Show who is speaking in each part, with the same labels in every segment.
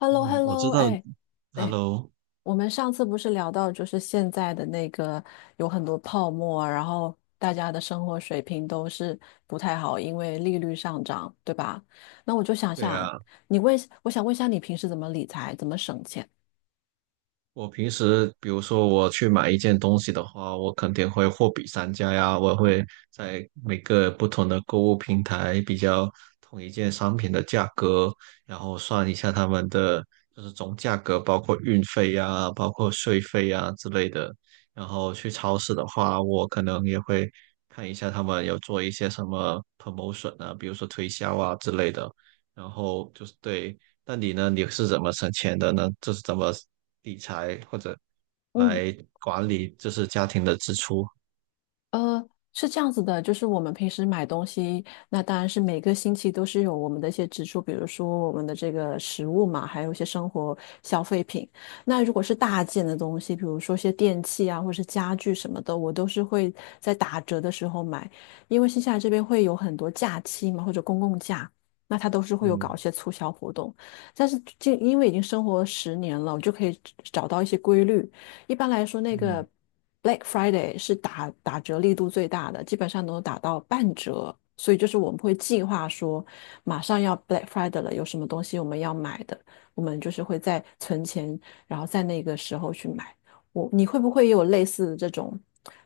Speaker 1: h e l l o h e
Speaker 2: 嗯，
Speaker 1: l l
Speaker 2: 我知
Speaker 1: o
Speaker 2: 道
Speaker 1: 哎哎，
Speaker 2: ，Hello，
Speaker 1: 我们上次不是聊到，就是现在的那个有很多泡沫啊，然后大家的生活水平都是不太好，因为利率上涨，对吧？那我就想
Speaker 2: 对
Speaker 1: 想，
Speaker 2: 啊，
Speaker 1: 你问，我想问一下，你平时怎么理财，怎么省钱？
Speaker 2: 我平时比如说我去买一件东西的话，我肯定会货比三家呀，我会在每个不同的购物平台比较同一件商品的价格，然后算一下他们的就是总价格，包括运费呀，包括税费呀之类的。然后去超市的话，我可能也会看一下他们有做一些什么 promotion 啊，比如说推销啊之类的。然后就是对，那你呢？你是怎么省钱的呢？就是怎么理财或者
Speaker 1: 嗯。
Speaker 2: 来管理，就是家庭的支出？
Speaker 1: 呃，是这样子的，就是我们平时买东西，那当然是每个星期都是有我们的一些支出，比如说我们的这个食物嘛，还有一些生活消费品。那如果是大件的东西，比如说一些电器啊，或者是家具什么的，我都是会在打折的时候买，因为新西兰这边会有很多假期嘛，或者公共假，那它都是会有
Speaker 2: 嗯
Speaker 1: 搞一些促销活动。但是就因为已经生活了10年了，我就可以找到一些规律。一般来说，那
Speaker 2: 嗯，
Speaker 1: 个 Black Friday 是打折力度最大的，基本上都打到半折。所以就是我们会计划说，马上要 Black Friday 了，有什么东西我们要买的，我们就是会在存钱，然后在那个时候去买。我，你会不会也有类似的这种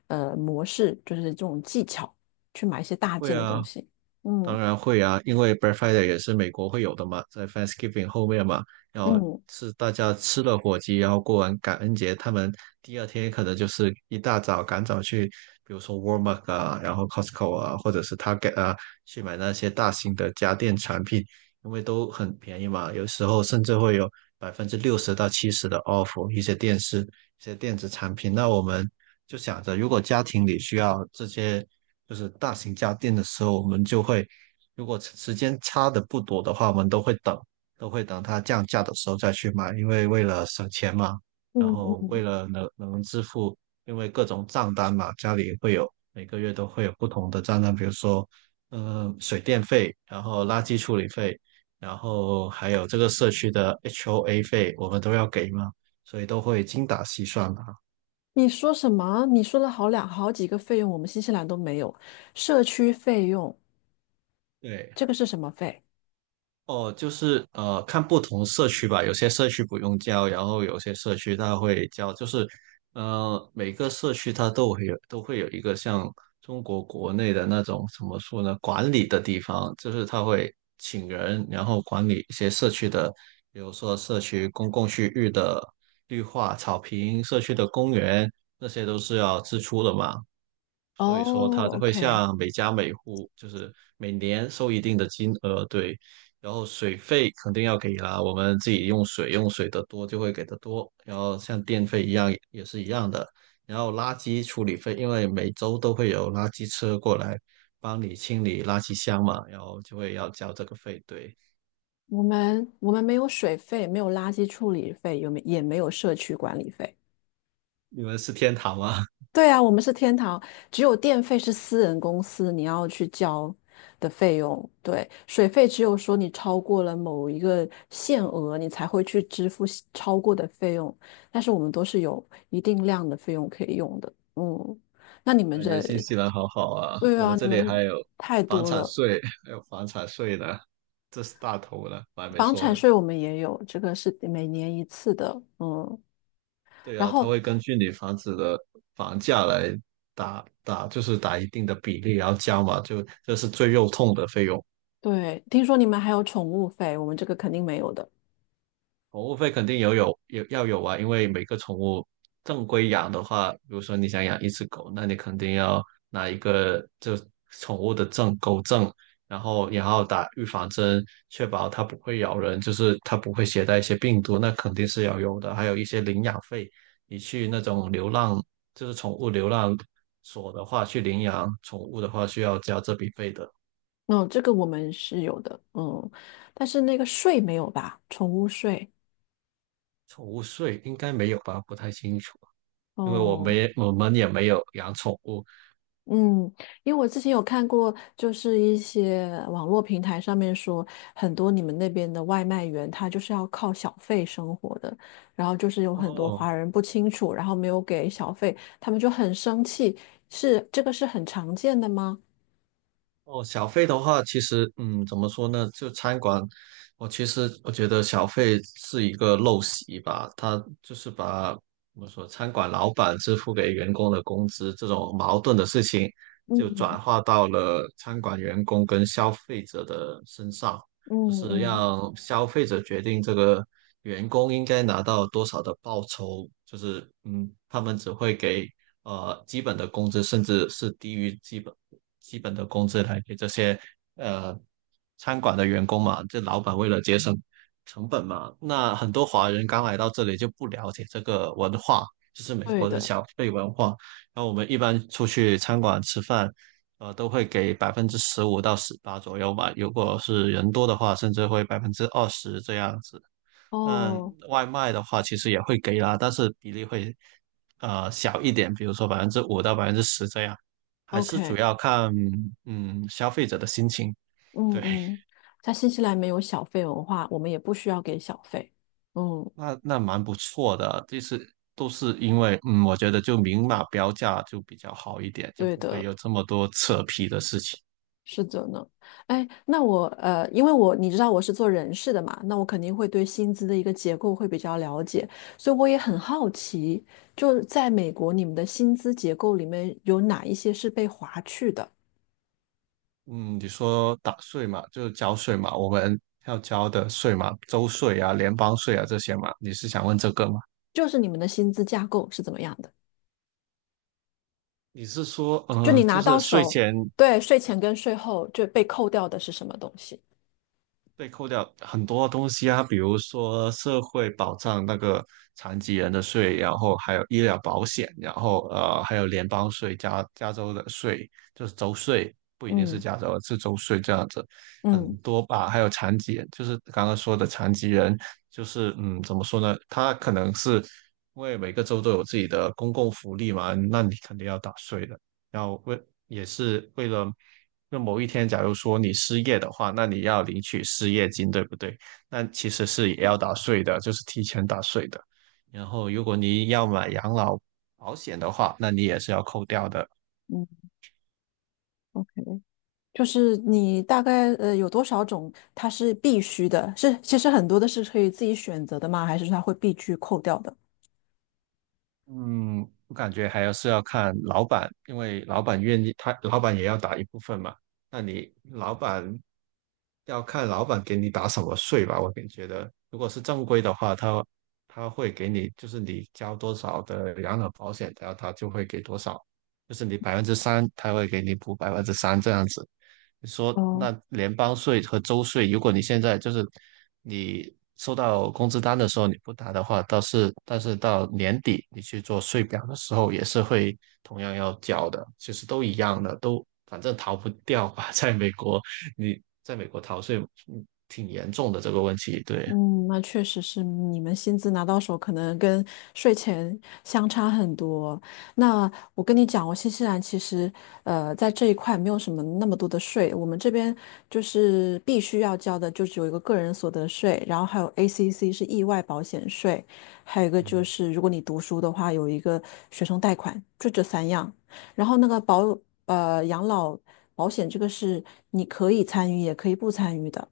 Speaker 1: 模式，就是这种技巧去买一些大
Speaker 2: 会
Speaker 1: 件的
Speaker 2: 啊，
Speaker 1: 东西？嗯
Speaker 2: 当然会啊，因为 Black Friday 也是美国会有的嘛，在 Thanksgiving 后面嘛，然后
Speaker 1: 嗯。
Speaker 2: 是大家吃了火鸡，然后过完感恩节，他们第二天可能就是一大早赶早去，比如说 Walmart 啊，然后 Costco 啊，或者是 Target 啊，去买那些大型的家电产品，因为都很便宜嘛，有时候甚至会有60%到70%的 off 一些电视、一些电子产品。那我们就想着，如果家庭里需要这些就是大型家电的时候，我们就会，如果时间差的不多的话，我们都会等，都会等它降价的时候再去买，因为为了省钱嘛，然
Speaker 1: 嗯
Speaker 2: 后
Speaker 1: 嗯，
Speaker 2: 为了能支付，因为各种账单嘛，家里会有每个月都会有不同的账单，比如说，水电费，然后垃圾处理费，然后还有这个社区的 HOA 费，我们都要给嘛，所以都会精打细算嘛。
Speaker 1: 你说什么？你说了好两好几个费用，我们新西兰都没有。社区费用，
Speaker 2: 对，
Speaker 1: 这个是什么费？
Speaker 2: 哦，就是看不同社区吧，有些社区不用交，然后有些社区它会交，就是每个社区它都会有一个像中国国内的那种怎么说呢，管理的地方，就是它会请人，然后管理一些社区的，比如说社区公共区域的绿化、草坪、社区的公园，那些都是要支出的嘛。所以说它
Speaker 1: 哦
Speaker 2: 会
Speaker 1: ，OK，
Speaker 2: 向每家每户就是每年收一定的金额，对，然后水费肯定要给啦，我们自己用水的多就会给的多，然后像电费一样也是一样的，然后垃圾处理费，因为每周都会有垃圾车过来帮你清理垃圾箱嘛，然后就会要交这个费，对，
Speaker 1: 我们没有水费，没有垃圾处理费，有没也没有社区管理费。
Speaker 2: 你们是天堂吗？
Speaker 1: 对啊，我们是天堂，只有电费是私人公司你要去交的费用，对，水费只有说你超过了某一个限额，你才会去支付西超过的费用，但是我们都是有一定量的费用可以用的。嗯，那你们
Speaker 2: 感觉
Speaker 1: 这，
Speaker 2: 新西兰好好啊，
Speaker 1: 对
Speaker 2: 我
Speaker 1: 啊，
Speaker 2: 们这
Speaker 1: 你
Speaker 2: 里
Speaker 1: 们
Speaker 2: 还有
Speaker 1: 太
Speaker 2: 房
Speaker 1: 多
Speaker 2: 产
Speaker 1: 了。
Speaker 2: 税，还有房产税呢，这是大头了，我还没
Speaker 1: 房
Speaker 2: 说
Speaker 1: 产
Speaker 2: 呢。
Speaker 1: 税我们也有，这个是每年一次的，嗯。
Speaker 2: 对
Speaker 1: 然
Speaker 2: 啊，它
Speaker 1: 后，
Speaker 2: 会根据你房子的房价来打，就是打一定的比例，然后加嘛，就这是最肉痛的费用。
Speaker 1: 对，听说你们还有宠物费，我们这个肯定没有的。
Speaker 2: 宠物费肯定有有有要有啊，因为每个宠物正规养的话，比如说你想养一只狗，那你肯定要拿一个就宠物的证，狗证，然后也要打预防针，确保它不会咬人，就是它不会携带一些病毒，那肯定是要有的。还有一些领养费，你去那种流浪，就是宠物流浪所的话，去领养宠物的话，需要交这笔费的。
Speaker 1: 嗯，这个我们是有的，嗯，但是那个税没有吧？宠物税。
Speaker 2: 宠物税应该没有吧？不太清楚，因为
Speaker 1: 哦，
Speaker 2: 我们也没有养宠物。
Speaker 1: 嗯，因为我之前有看过，就是一些网络平台上面说，很多你们那边的外卖员他就是要靠小费生活的，然后就是有很多
Speaker 2: 哦
Speaker 1: 华人不清楚，然后没有给小费，他们就很生气。是，这个是很常见的吗？
Speaker 2: 哦，小费的话，其实怎么说呢？就餐馆，我其实我觉得小费是一个陋习吧，他就是把怎么说，餐馆老板支付给员工的工资这种矛盾的事情，就
Speaker 1: 嗯
Speaker 2: 转化到了餐馆员工跟消费者的身上，
Speaker 1: 嗯
Speaker 2: 就是
Speaker 1: 嗯，
Speaker 2: 让消费者决定这个员工应该拿到多少的报酬，就是他们只会给。基本的工资，甚至是低于基本的工资来给这些呃餐馆的员工嘛。这老板为了节省成本嘛，那很多华人刚来到这里就不了解这个文化，就是美
Speaker 1: 对
Speaker 2: 国的
Speaker 1: 的。
Speaker 2: 小费文化。然后我们一般出去餐馆吃饭，都会给15%到18%左右吧。如果是人多的话，甚至会20%这样子。但
Speaker 1: 哦。
Speaker 2: 外卖的话，其实也会给啦，但是比例会小一点，比如说5%到10%这样，还是主
Speaker 1: OK，
Speaker 2: 要看消费者的心情。
Speaker 1: 嗯
Speaker 2: 对，
Speaker 1: 嗯，在新西兰没有小费文化，我们也不需要给小费。嗯，
Speaker 2: 那蛮不错的，就是都是因为我觉得就明码标价就比较好一点，就
Speaker 1: 对
Speaker 2: 不会
Speaker 1: 的，
Speaker 2: 有这么多扯皮的事情。
Speaker 1: 是的呢。哎，那我因为我你知道我是做人事的嘛，那我肯定会对薪资的一个结构会比较了解，所以我也很好奇，就是在美国你们的薪资结构里面有哪一些是被划去的，
Speaker 2: 嗯，你说打税嘛，就是交税嘛，我们要交的税嘛，州税啊、联邦税啊这些嘛，你是想问这个吗？
Speaker 1: 就是你们的薪资架构是怎么样的？
Speaker 2: 你是说，
Speaker 1: 就你
Speaker 2: 就
Speaker 1: 拿
Speaker 2: 是
Speaker 1: 到
Speaker 2: 税
Speaker 1: 手，
Speaker 2: 前
Speaker 1: 对，税前跟税后就被扣掉的是什么东西？
Speaker 2: 被扣掉很多东西啊，比如说社会保障那个残疾人的税，然后还有医疗保险，然后还有联邦税、加州的税，就是州税，不一定是
Speaker 1: 嗯
Speaker 2: 加州，是州税这样子，很
Speaker 1: 嗯
Speaker 2: 多吧。还有残疾人，就是刚刚说的残疾人，就是怎么说呢？他可能是因为每个州都有自己的公共福利嘛，那你肯定要打税的。要为也是为了，那某一天假如说你失业的话，那你要领取失业金，对不对？那其实是也要打税的，就是提前打税的。然后如果你要买养老保险的话，那你也是要扣掉的。
Speaker 1: 嗯嗯，就是你大概有多少种它是必须的？是其实很多的是可以自己选择的吗？还是它会必须扣掉的？
Speaker 2: 嗯，我感觉还要是要看老板，因为老板愿意，他老板也要打一部分嘛。那你老板要看老板给你打什么税吧。我感觉得，如果是正规的话，他会给你，就是你交多少的养老保险，然后他就会给多少，就是你百分之三，他会给你补百分之三这样子。你说那
Speaker 1: 哦。
Speaker 2: 联邦税和州税，如果你现在就是你收到工资单的时候你不打的话，但是到年底你去做税表的时候也是会同样要缴的，其实都一样的，都反正逃不掉吧。在美国，你在美国逃税挺严重的这个问题，对，
Speaker 1: 嗯，那确实是你们薪资拿到手，可能跟税前相差很多。那我跟你讲，我新西兰其实在这一块没有什么那么多的税，我们这边就是必须要交的，就只有一个个人所得税，然后还有 ACC 是意外保险税，还有一个就
Speaker 2: 嗯，
Speaker 1: 是如果你读书的话，有一个学生贷款，就这三样。然后那个养老保险这个是你可以参与，也可以不参与的。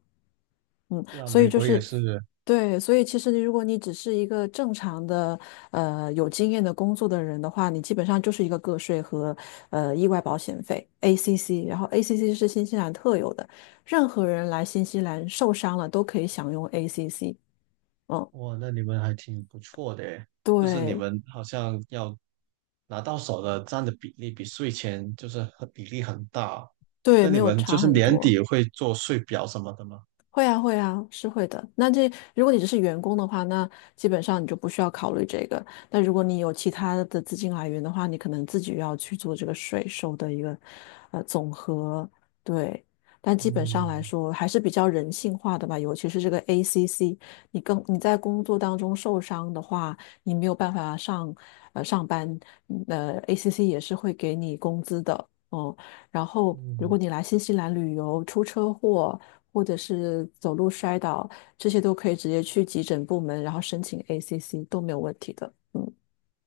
Speaker 1: 嗯，
Speaker 2: 是啊，
Speaker 1: 所以
Speaker 2: 美
Speaker 1: 就
Speaker 2: 国也
Speaker 1: 是，
Speaker 2: 是，
Speaker 1: 对，所以其实你如果你只是一个正常的有经验的工作的人的话，你基本上就是一个个税和意外保险费 （ACC），然后 ACC 是新西兰特有的，任何人来新西兰受伤了都可以享用 ACC。嗯，
Speaker 2: 哇，那你们还挺不错的诶，就是你
Speaker 1: 对
Speaker 2: 们好像要拿到手的占的比例比税前就是很比例很大，
Speaker 1: 对，
Speaker 2: 那
Speaker 1: 没
Speaker 2: 你
Speaker 1: 有
Speaker 2: 们就
Speaker 1: 差
Speaker 2: 是
Speaker 1: 很
Speaker 2: 年
Speaker 1: 多。
Speaker 2: 底会做税表什么的吗？
Speaker 1: 会啊，会啊，是会的。那这如果你只是员工的话，那基本上你就不需要考虑这个。但如果你有其他的资金来源的话，你可能自己要去做这个税收的一个总和。对，但基本上
Speaker 2: 嗯
Speaker 1: 来说还是比较人性化的吧。尤其是这个 ACC，你在工作当中受伤的话，你没有办法上班，ACC 也是会给你工资的。哦，然后，如
Speaker 2: 嗯，
Speaker 1: 果你来新西兰旅游，出车祸或者是走路摔倒，这些都可以直接去急诊部门，然后申请 ACC 都没有问题的。嗯，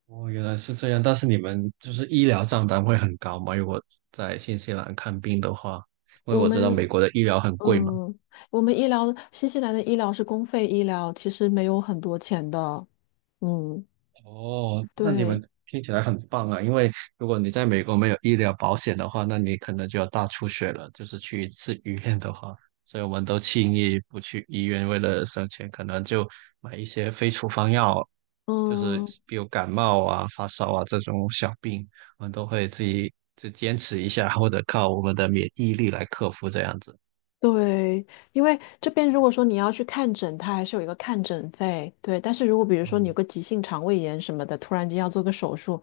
Speaker 2: 哦，原来是这样，但是你们就是医疗账单会很高吗？如果在新西兰看病的话，因为
Speaker 1: 我
Speaker 2: 我知道美
Speaker 1: 们
Speaker 2: 国的医疗很贵嘛。
Speaker 1: 嗯，我们医疗新西兰的医疗是公费医疗，其实没有很多钱的。嗯，
Speaker 2: 哦，那你
Speaker 1: 对，
Speaker 2: 们听起来很棒啊！因为如果你在美国没有医疗保险的话，那你可能就要大出血了。就是去一次医院的话，所以我们都轻易不去医院，为了省钱，可能就买一些非处方药，就是
Speaker 1: 嗯，
Speaker 2: 比如感冒啊、发烧啊这种小病，我们都会自己就坚持一下，或者靠我们的免疫力来克服这样子。
Speaker 1: 对，因为这边如果说你要去看诊，它还是有一个看诊费。对，但是如果比如说你有
Speaker 2: 嗯。
Speaker 1: 个急性肠胃炎什么的，突然间要做个手术，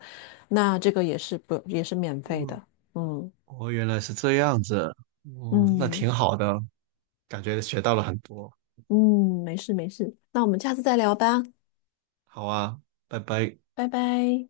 Speaker 1: 那这个也是不也是免费
Speaker 2: 嗯
Speaker 1: 的。嗯
Speaker 2: 哦，原来是这样子，哦，那
Speaker 1: 嗯
Speaker 2: 挺好的，感觉学到了很多。
Speaker 1: 嗯，没事没事，那我们下次再聊吧，
Speaker 2: 好啊，拜拜。
Speaker 1: 拜拜。